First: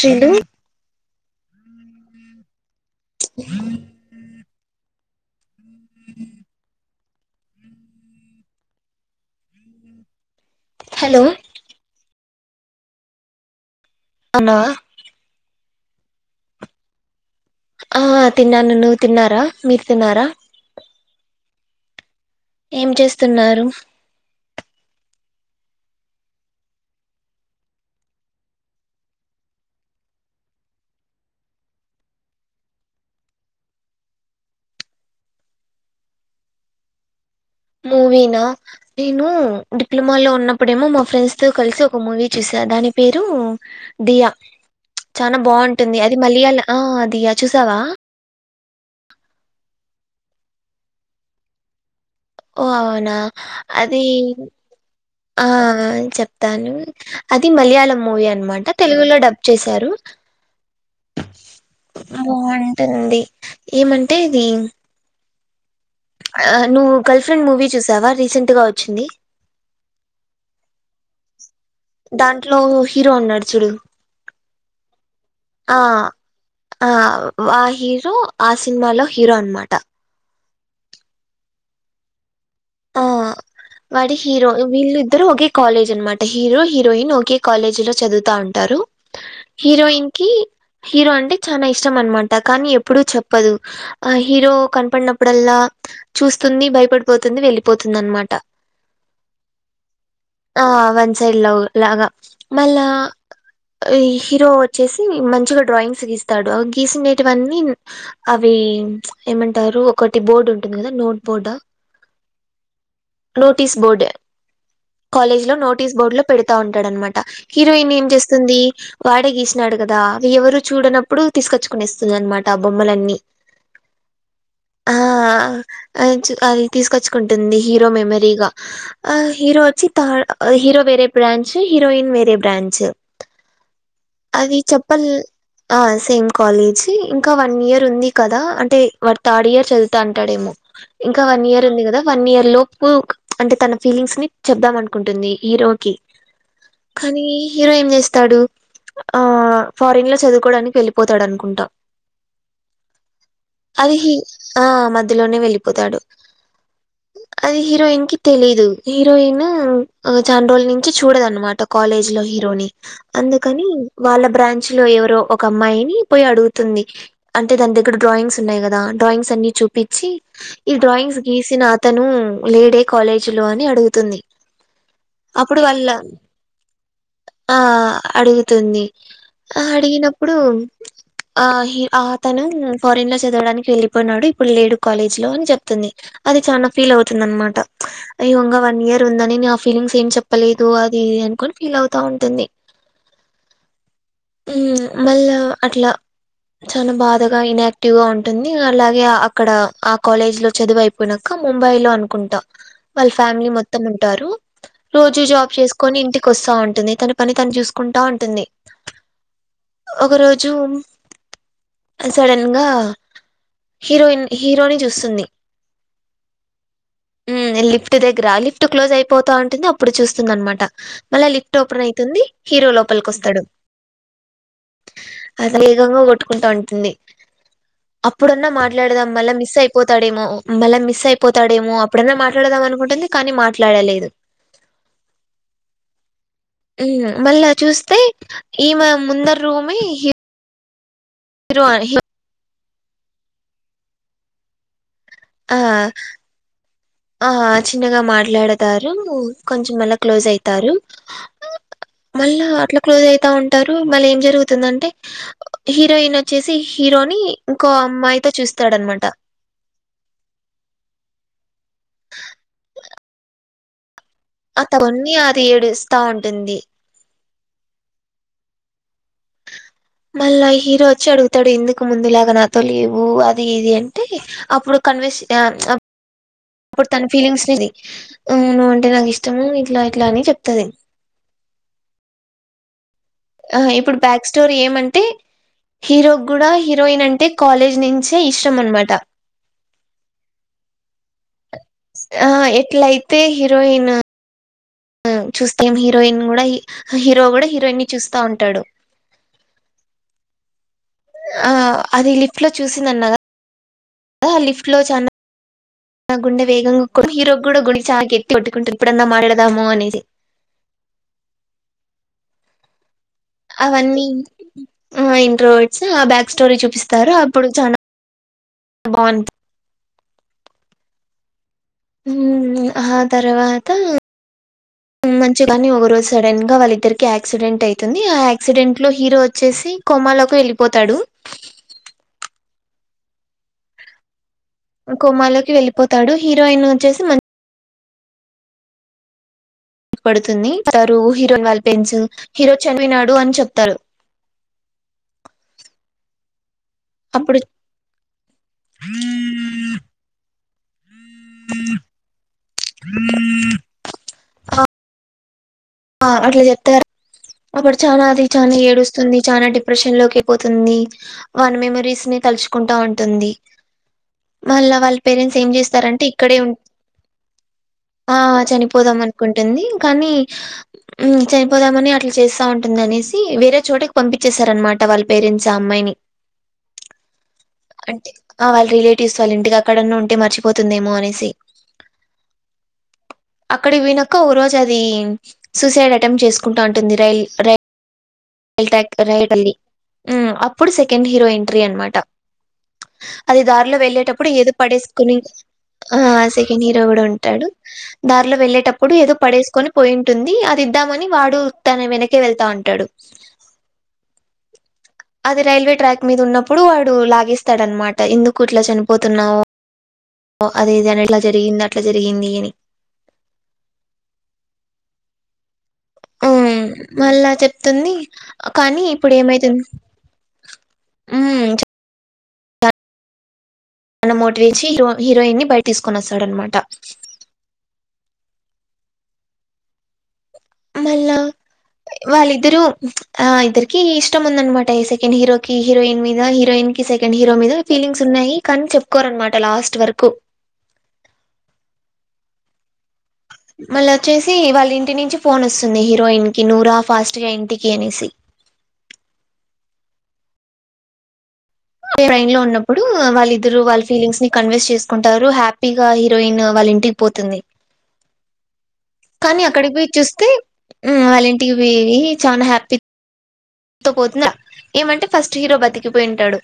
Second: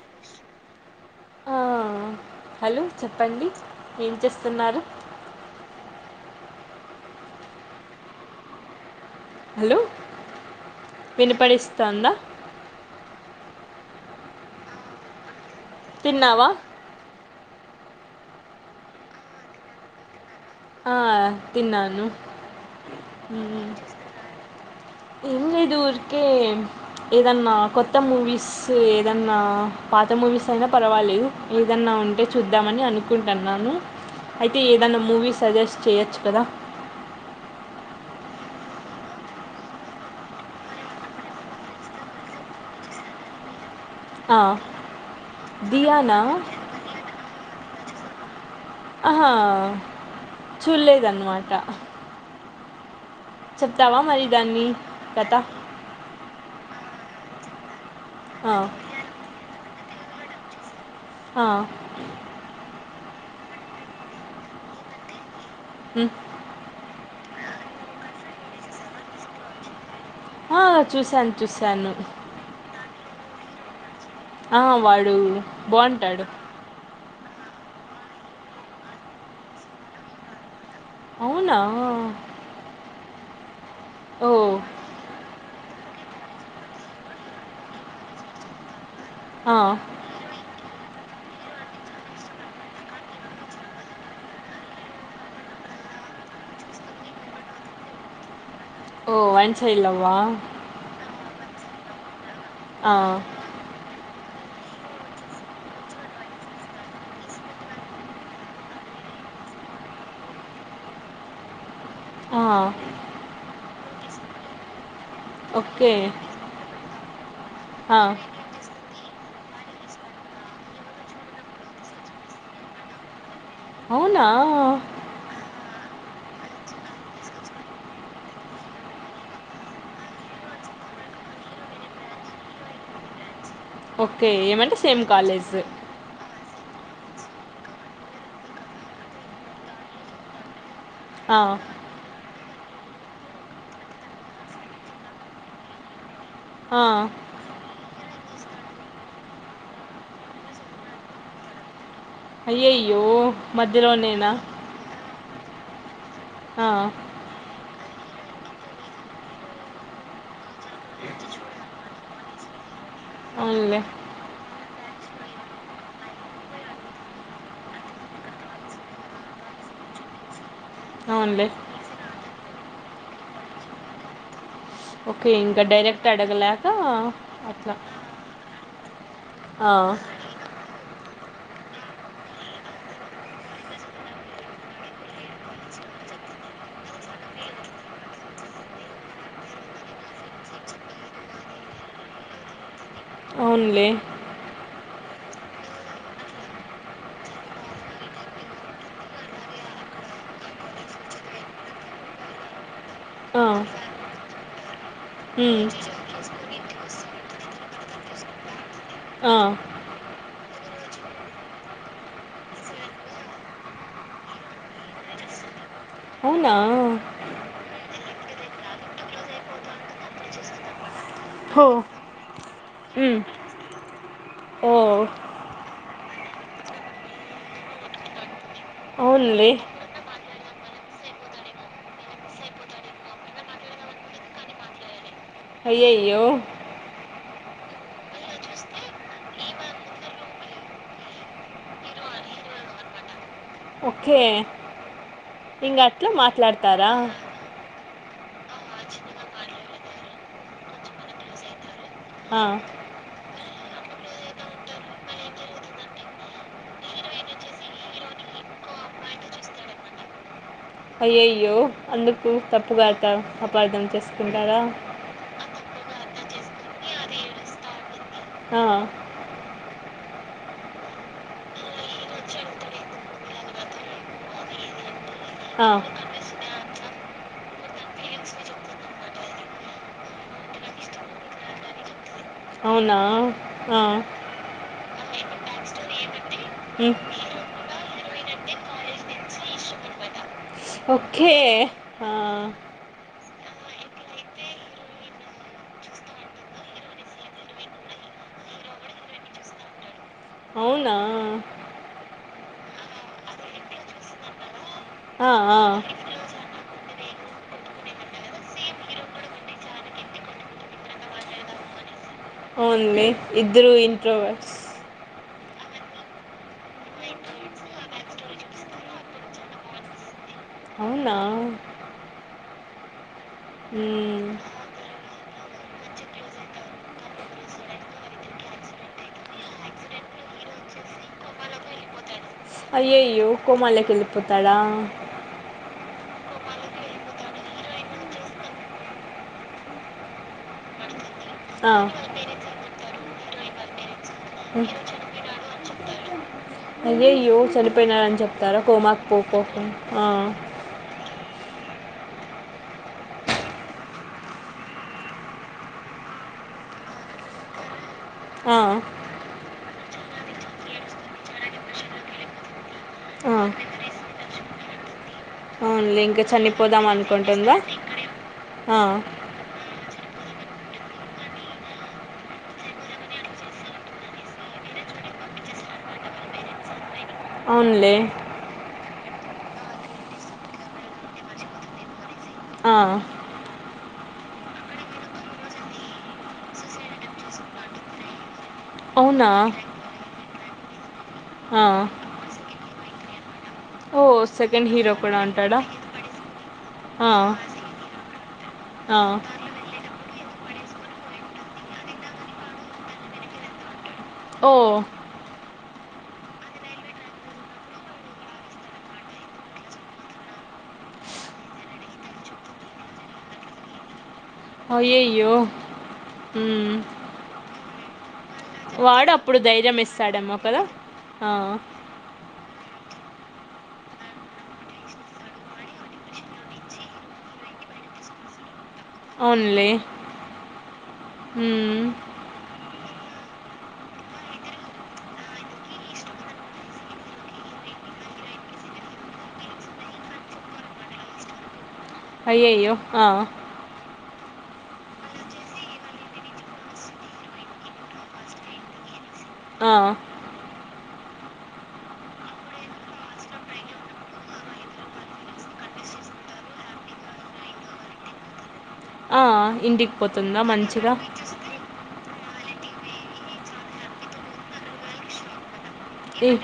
చ్చిండూ ఆ హలో చెప్పండి ఏం చేస్ తున్నారు [inaudible] హలో హలో వినిపడేస్తందా అమ్మా తిన్నావా ఆ తిన్నాను నువ్వు తిన్నారా మీరు తిన్నారా ఆ తిన్నాను ఏం చేస్తున్నారు హ్మ్. ఏం లేదు ఊరికే ఏదన్నా కొత్త మూవీస్, ఏదన్నా పాత మూవీస్ అయినా పర్వాలేదు ఏదన్నా ఉంటే చూద్దామని అనుకుంటన్నాను. అయితే ఏదన్నా మూవీ సజెస్ట్ చేయచ్చు కదా మూవీనా నేను డిప్లొమా లో ఉన్నప్పుడేమో మా ఫ్రెండ్స్ తో కలిసి ఒక మూవీ చూసా దాని పేరు దియా ఆ! చానా బాగుంటుంది అది 'దియానా' మళియాళ ఆ దియా చూస్ తవా ఆహా చూల్లేదన్నమాట ఓ అవునా అదీ దాని కథ? ఆ చెప్ దాని అది మలయాళం మూవీ ఆ! అన్నమాట, తెలుగులో డబ్ చేశారు. ఆ. తెండీ, ఏమంటే ఇది. హ్మ్. ఆ నువ్వు. గర్ల్‌ఫ్రెండ్ మూవీ చూశావా? రీసెంట్‌గా వచ్చింది. హా ఆ! చూశాను చూశాను. దాంట్లో హీరో ఉన్నాడు చూడు. ఆ, వాడు బావుంటాడు. అ హీరో ఆ సినిమాలో హీరో అనమాట. అవునా! ఆ వాడి హీరో, ఓహ్! వీళ్లిద్ ద్దరూ ఒకే కాలేజ్ అన్నమాట హీరో హీరోయిన్ ఒకే కాలేజ్ లో చదువుతా ఉంటారు ఆ! హీరోయిన్ కీ హీరో అంటే చానా ఇష్టం అన్నమాట కానీ ఎప్పుడూ చెప్పదు ఆ హీరో కనపడినప్పుడల్లా చూస్తుంది భయపడిపోతుంది వెళ్లి పోతుందన్నమాట ఓ వన్సైడ్ లవ్ సైడ్ లవ్ లాగా మళ్ళా ఈ హీరో వచ్చేసి మంచిగా డ్రాయింగ్స్ గీస్తాడు గీసినెటివన్నీ అవి ఏమంటారు ఒకటి బోర్డు ఉంటుంది కదా నోట్ బోర్డు ఆ బోర్డు కాలేజ్ లో ఓకే. నోట్స్ బోర్డు లో పెడతా ఉంటాడన్నమాట హీరోయిన్ ఆ! ఏం చేస్తుంది వాడే గీ ఉన్నడు కదా అవి ఎవరూ చూడనప్పుడు తీసుకొచ్చుకునెస్తుంది అన్నమాట ఆ బొమ్మలన్నీ అవునా ఆ ఎంచు అది తీసుకొచ్చు కుంటుంది హీరో మెమరీగా హీరో వచ్చి హీరో వేరే బ్రాంచ్ హీరోయిన్ వేరే బ్రాంచ్ ఓకే. అది ఏమంటే సేమ్ చెప్పాల్ కాలేజు. ఆ సేమ్ కాలేజ్ అంటే ఇంకా వన్ ఇయర్ ఉంది కదా అంటే వాడు థర్డ్ ఇయర్ చదువుతాటాడేమో ఇంకా ఆ! వన్ ఇయర్ ఉంది కదా వన్ ఇయర్ లోపు అంటే తన ఫీలింగ్స్ ని చెబుదాం అనుకుంటుంది హీరో కి ఆ! కానీ హీరో ఏం చేస్ తడు ఆ ఫారిన్ లో చదువుకోవడానికి వెళ్ళిపోతాడు అనుకుంటాం అయ్యయ్యో మధ్యలోనేనా లోనే వెళ్ళిపోతాడు ఆ అది హీరోయిన్ కి తెలీదు హీరోయిన్ చన రోళ నుంచి చూడదు అనమాట కాలేజ్ లో హీరోని అందుకని అవునులే. వాళ్ళ బ్రాంచ్ చ్ లో ఎవరో ఒక అమ్మాయిని పోయి అడుగుతుంది అంటే దాని దగ్గర డ్రాయింగ్స్ ఉన్నాయి కదా డ్రాయింగ్స్ అన్ని చూపించి ఈ డ్రయింగ్స్ అవునులే. గీసిన అ ఉమ్ లేడే కాలేజీ లో అని అడుగుతుంది ఓకే అప్పుడు ఇంకా వాళ్ళ డైరెక్ట్ అడగలేక ఆ అట్లా అడుగుతుంది ఆ అడిగినప్పుడు ఆ హి ఆతను ఫారెన్ లో చదవడానికి వెళ్ళిపోయినాడు, ఇప్పుడు లేడు కాలేజ్ లో అని చెప్తుంది అది చన ఫీల్ అవుతుంది అనమాట, ఈ వంగ వన్ ఇయర్ ఉందని న ఆ ఫీలింగ్స్ ఏం చెప్పలేదు, అది ఇది అనుకని ఫీల్ అవుతా ఉంటుంది. అవునులే మ్ మళ్ళా అట్లా చాలా బాధగా ఇనాక్టివ్గా ఉంటుంది, అలాగే అక్కడ ఆ కాలేజ్ లో చదువు అయిపోయినాక, ముంబై లో అనుకుంటా వాళ్ళ ఆ! ఫ్యామిలీ మొత్తం ఉంటారు. రోజు జాబ్ హ్మ్. చేసుకొని ఇంటికి వస్తా ఉ ఉంటుంది తన పని తను చూసుకుంటా ఉంటుంది ఆ ఒక రోజు సడన్ గా హీరోయిన్ హీరో ని చూస్తుంది, అవునా మ్ లిఫ్ట్ దగ్గర లిఫ్ట్ క్లోజ్ అయిపోతా ఉంటుంది అప్పుడు చూస్తుంది అనమాట మళ్ళ లిఫ్ట్ హో ఓపెన్ అయితుంది హీరో ఉమ్. లోపలికొస్తాడు ఓ అది వేగంగా కొట్టుకుంటా ఉంటుంది అప్పుడన్నా మాట్లాడదాం మళ్ళా అవునులే మిస్ అయిపోతాడేమో మళ్ళా మిస్ అయిపోతాడేమో అప్పుడన్నా మాట్లాడదాం అనుకుంటుంది కానీ మాట్లాడలేదు అయ్యయ్యో ఊమ్ మళ్ళా చూస్తే ఈమె ముందర రూమి హరు హి ఆ ఇం అట్లా మాట్లాడతారు ఆ చిన్నగా మ మాట్లాడతారు కొంచం మళ క్లోజ్ అయితారు ఆ, మళ్ళా అట్లా క్లోజ్ అయితా ఉం ఉంటారు మళ్ళీ ఏం జరుగుతుందంటే హీరోయిన్ వచ్చేసి హీరోని ఇంకో అమ్మాయితో చూస్తాడనమాట అయ్యయ్యో అందుకు తప్పుగా అత అపార్థం చేస్ అ తవన్న అది ఏడు స్తా ఉంటుంది ఆ మళ్ళా హీరో వచ్చి అడుగుతాడు ఇందుకు ముందులాగా నాతో లేవు అది ఇది అంటే అప్పుడు కన్వెస్ ఆ అప్పుడు తన ఫీలింగ్స్ నిది ఊమ్ నువు అంటే నాకు ఇష్టము ఇట్లా ఇట్లా అని చెప్తంది అవునా ఆ ఇప్పుడు బ్యాక్ స్టోరీ ఏమం టే హీరో కూడా ఉమ్, హీరోయిన్ అంటే కాలేజ్ నించే ఇష్టం అన్నమాట ఓకే ఆ ఎట్లయితే హీరోయిను ఉమ్ చూస్తాం హీరోయిన్ కూడా హీరో కూడా హీరోయిన్ ని చూస్తా ఉంటాడు అవునా ఆ అది లిఫ్ట్ లో చూసింది అన్నగా అ లిఫ్ట్ లో చన్న ఆ ఆ గుండె వేగంగా కొ హీరో కూడా గుడి చా గట్టి కొట్టుకుంటుంది ఎప్పుడన్నా మాట్లాడదాము అనేసి అనేసి ఓన్లీ ఇద్దరు ఇంట్రోవర్స్ వర్స్ ఆ బ్యాక్ స్టోరీ చూపిస్తారు అప్పుడు చానా బాగుంది అవునా ఊమ్ ఆ తర్వాత మ్మ్ ఊమ్ మంచిగాని ఒకరోజు సడన్ గా వాళ్ళిద్దరికి యాక్సిడెంట్ ఐతుంది ఆ యాక్సిడెంట్ లో హీరో వచ్చేసి కొమలోకి వెళ్ళిపోతాడు అయ్యోయ్యో కోమాలకి వెళపోతు కోమాలోకి వెళ్ళిపో పోతాడు హీరోయిన్ వచ్చేసి మం పడుతుంది తరుహి ల్ ఆ. పన్స్ హీరో చనపోనాడు అని చెప్తారు ఊహ్మ్ అయ్యయ్యో అప్పుడు చనిపోయినాడని చెప్తారా కోమాకు పోకోకూ ఆ అట్లా చెప్తారు అప్పుడు చనా అది చనా ఆ, ఏడుస్తుంది చానా డిప్రెషన్ లోకి పోతుంది, వాని మెమరీస్ ని కలుచుకుంటా ఉంటుంది, ఆ, బెదిరేసి మళ్ళా వాళ్ళ పేరెంట్స్ ఏం తలుచుకుంటానంటుంది అవునులే చేస్తారంటే ఇంకా ఇక్కడే ఉం చనిపోదాం అనుకుంటుందా ఇక్కడే ఆ ఆ, చనిపోదాం అనుకుంటుంది కానీ ఉం చనిపోదామని అట్లా చేస్తా ఉంటుంది అనేసి, వేరే చోటకి పంపించేసారనమాట వాళ్ళ పేరెంట్స్ ఆ అమ్మాయిని అవునులే అంటే ఆ వాళ్ళ రిలే తీస్ సైలెంట్ గా అక్కడన్న ఉంటే మర్చిపోతుందేమో అనేసి ఆ, అక్కడి వినక ఓ రోజు అది సూసైడ్ అటెంప్ట్ చేసుకుంటూ ఉంటుంది రైల్ రై రైల్ టాక్ అవునా [unintelligible] హ్మ్ అప్ పొడిసేయ్ సెకండ్ హీరో ఎంట్రీ ఆ, అన్నమాట అది దారిలో ఓ వెళ్లే టప్పుడు ఏదో సెకండ్ హీరో పడేసుకుని కూడా ఉంటాడా ఆ సెకండ్ హీరో కూడా ఆ ఉంటాడు దారిలో వెళ్ళేటప్పుడు ఆ ఏదో పడేసుకొని పోయింటుం అది ఇద్దామని వాడు తన వెనకే వెళ్తా ఉంటాడు ఓ అది రైల్వే ట్రాక్ మీద ఉన్నప్పుడు వాడు లాగేస్తాడనమాట ఎందుకు ఇట్లా చనిపోతున్నావు అదేది అని ఇట్లా జరిగింది అట్లా జరిగింది అని అయ్యాయో హ్మ్ మళ్ళా చెప్ తన్ని వాడు అప్పుడు ధైర్యం ఇస్తాడేమో కదా ఆ ఉమ్, తనమోటివ్ ఇచ్చి హీరోయిన్ని బయట తీసుకొని వస్తాడన్నమాట అవున్లే మళ్ళా వాళ్ళిద్దరూ ఆ ఇద్దరికి ఇష్టం ఉందనమాట సెకండ్ హీరోకి హీరోయిన్ మీద హీరోయిన్ కి సెకండ్ హీరో మీద ఫీలింగ్స్ ఉన్నాయి కానీ చెప్పుకోరనమాట లాస్ట్ వరకు అయ్యయ్యో ఆ మళ్ళీ వచ్చేసి వాళ్ళ ఇంటి నుంచి ఫోన్ వస్తుంది హీరోయిన్ కి నువ్వు రా ఫాస్ట్ గా ఇంటికి అనేసి ఆ ట్రైన్ లో ఉన్నప్పుడు వాళ్ళ ఇద్దరు వాళ్ళ ఫీలింగ్స్ ని కన్వే చేసుకుంటారు హ్యాపీగా హీరోయిన్ వాళ్ళ ఇంటికి పోతుంది. ఆ! కానీ అక్కడికి బెయ్ ఇంటికి చూస్తే పోతుందా మంచిగా? హ్మ్ వాళ్ళ ఇంటికి బేయి చానా హ్యాపీ తో పోతుందా ఏమంటే ఫస్ట్ హీరో బతి చుపోయింటాడు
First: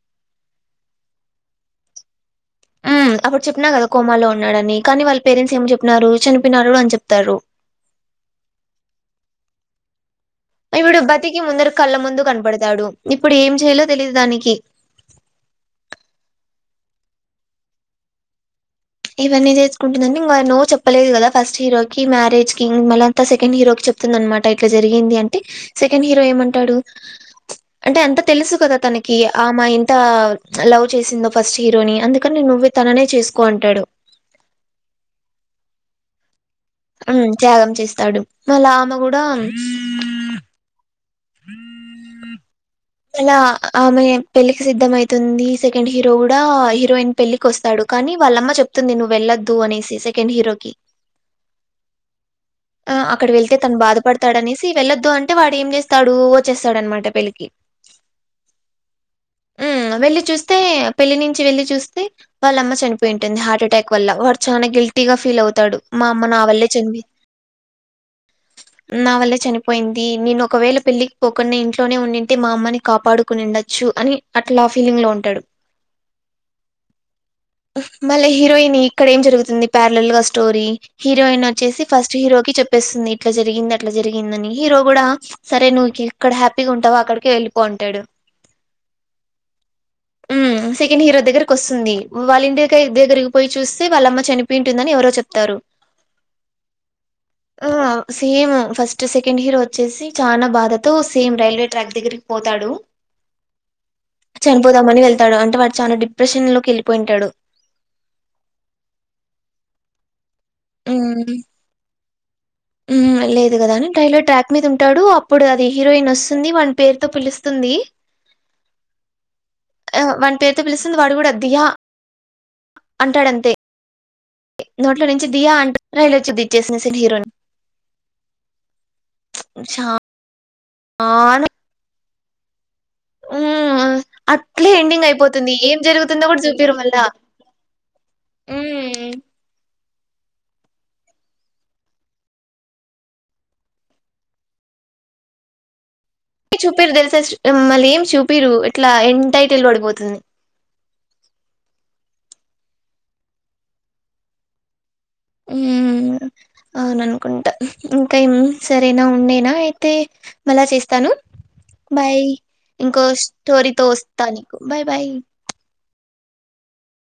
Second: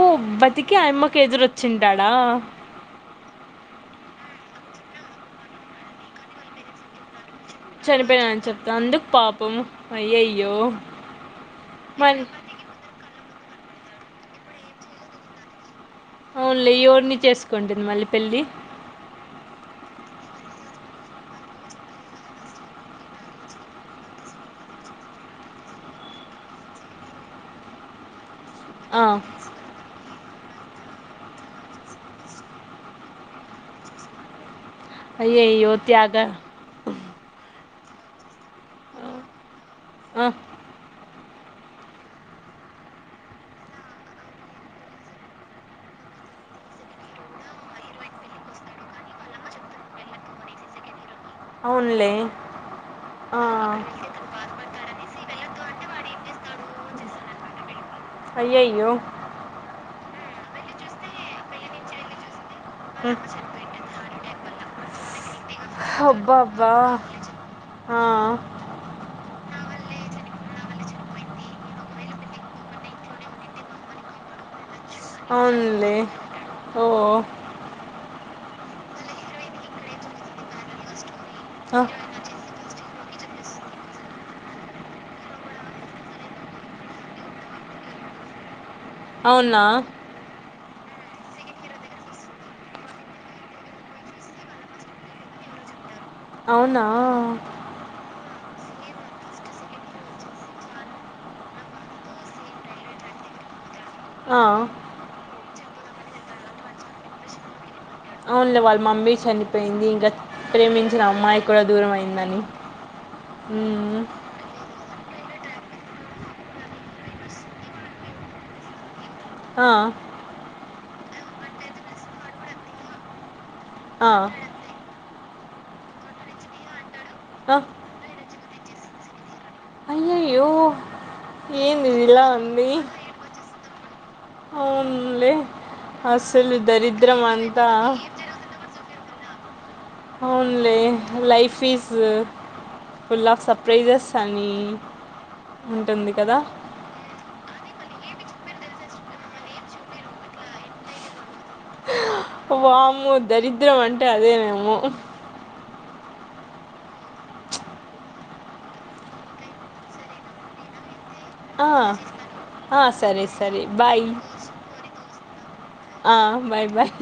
ఊ బతికె ఆ యమ్మకి కి ఎదురుచ్చింటాడా హ్మ్ అప్పుడు చెప్పిన కదా కోమాలో ఉన్నాడని కానీ వాళ్ళ పేరెంట్స్ ఏం చెప్పినారు చనిపోనాడు అని చెప్తారు చనిపోయిన అని చెప్తా అందుకు పాపం అయ్యయ్యో! ఇవుడు బతికి ముందర కళ్ళ మరి ముందు కనపడతాడు. ఇప్పుడు ఏం చేయాలో తెలిదు దానికి ఓన్లీ ఎవరిని చేసుకుంటుంది మళ్ళీ పెళ్ళి ఇవన్నీ చేసుకుంటుందండి ఇ నువ్ చెప్పలేదు కదా ఫస్ట్ హీరో కి మ్యారేజ్ కి మళ్ళీ అంతా సెకండ్ హీరో క చెప్తుంది అనమాట ఇట్లా జరిగింది అంటే సెకండ్ హీరో ఏమంటాడు అంటే అంత తెలుసు కదా తనకి ఆ మా ఇంత లవ్ చేసిందో ఫస్ట్ హీరోని అందుకని నువ్వే తననే చేసుకోంటాడు అయ్యయ్యో త్యాగ ఆ త్యాగం చేస్తాడు మళ్ళా ఆమ కూడా ఆ! [inaudible] ఏలా ఆమె పెళ్ళికి సిద్ధ అయితుంది సెకండ్ హీరో కూడా హీరోయిన్ పెళ్ళికి వస్తాడు కానీ వాళ్ళమ్మ చెప్తుంది నువ్వు వెళ్లొద్దు అనేసి సెకండ్ హీరోకి ఓన్లీ ఆ అక్కడ వెళ్తే తను బాధపడతాడనేసి వెళ్ళొద్దు అంటే వాడు ఏం చేస్తాడు వచ్చేస్తాడనమాట పెళ్లికి హయ్యయ్యో హమ్ వెళ్ళలి చూస్తే పెళ్లి నుంచి వెళ్లి చూస్తే వాళ్ళమ్మ చనిపోయి ఉం. ఉంటుంది హార్ట్ అటాక్ వల్ల వాడు చాలా గిల్టీగా ఫీల్ అవుతాడు మా అమ్మ నా వల్లే అబ్బాబా చనిపి హా నా వల్లే చనిపోయింది నేను ఒకవేళ పెళ్లికి పోకుండా ఇంట్లోనే ఉండింటే మా అమ్మ కాపాడుకునిండొచ్చు అని అట్లా ఫీలింగ్ లో ఉంటాడు అవునులే ఓ మళ్ళీ హీరోయిన్ ఇక్కడ ఏం జరుగుతుంది ప్యలల్ గా స్టోరీ ఆ. హీరోయిన్ వచ్చేసి ఫస్ట్ హీరోకి చేప్ చెప్పేస్తుంది ఇట్లా జరిగింది అట్లా జరిగింది అని హీరో కూడా సరే నువ్ ఇక్కడ హ్యాపీగా ఉంటావు అక్కడికి వెళ్ళి పో అంటాడు అవునా సెకండ్ హీరో దగ్గరకి వస్తుంది వాళ్ళ ఇంటి దగ్గరికి పోయి చూస్తే వాళ్ళమ్మ చనిపోయింటుందని ఎవరో చెప్తారు అవునా ఆ సేమ్ ఫస్ట్ సెకండ్ హీరో వచ్చేసి చానా బాధతో సేమ్ రైల్వే ట్రాక్ దగ్గర పోతాడు ఆ చనిపోదామని వెళ్తాడు అం వాడు చనా డిప్రెషన్ లోకి వెళ్ళిపోయింటాడు అవున్లే వాళ్ళ మమ్మీ చనిపోయింది ఇంకా ప్రేమించిన అమ్మాయి కూడా దూరం అయ్ ఉన్నాని ఉమ్ లేదు కదా అని రైవే ట్రాక్ మీద ఉంటాడు అప్పుడు అది హీరోయిన్ వస్తుంది వాని పేరుతో పిలుస్తుంది ఆ వన్ పేరు తో పిలుస్తుంది వాడు కూడా దియా అంటాడు అంతే ఆ నోట్లో నుంచి దియా అంటూ రైలు వచ్చి దిచ్చేస్తుంది హీరోని ఆ. చా అయ్యయ్యో ఆను ఏంది ఇది ఇలా ఉంది ఉ అట్లే ఎండింగ్ అవునులే అయిపోతుంది ఏం జరుగుతుందో కూడా అసలు చూపిరు మళ్ళా దరిద్రం అంతా అవున్లే life is full of surprises అని ఉం చూపిర్ తెల్సా సి హుమ్ మళ్ళీ ఏం చూపిరు ఇట్లా ఎన్డ్ టైటిల్ పడిపోతుంది వామో దరిద్రం అంటే అదేనేమో హుమ్ అవుననుకుంటా ఇంకా ఏం సరేనా ఉండేనా అయితే మళ్ళా చేస్తాను ఆ, బాయ్ ఆ, ఇంకో సరే సరే స్టోరీతో వస్తా నీకు బాయ్ బాయ్ ఆ బాయ్ బాయ్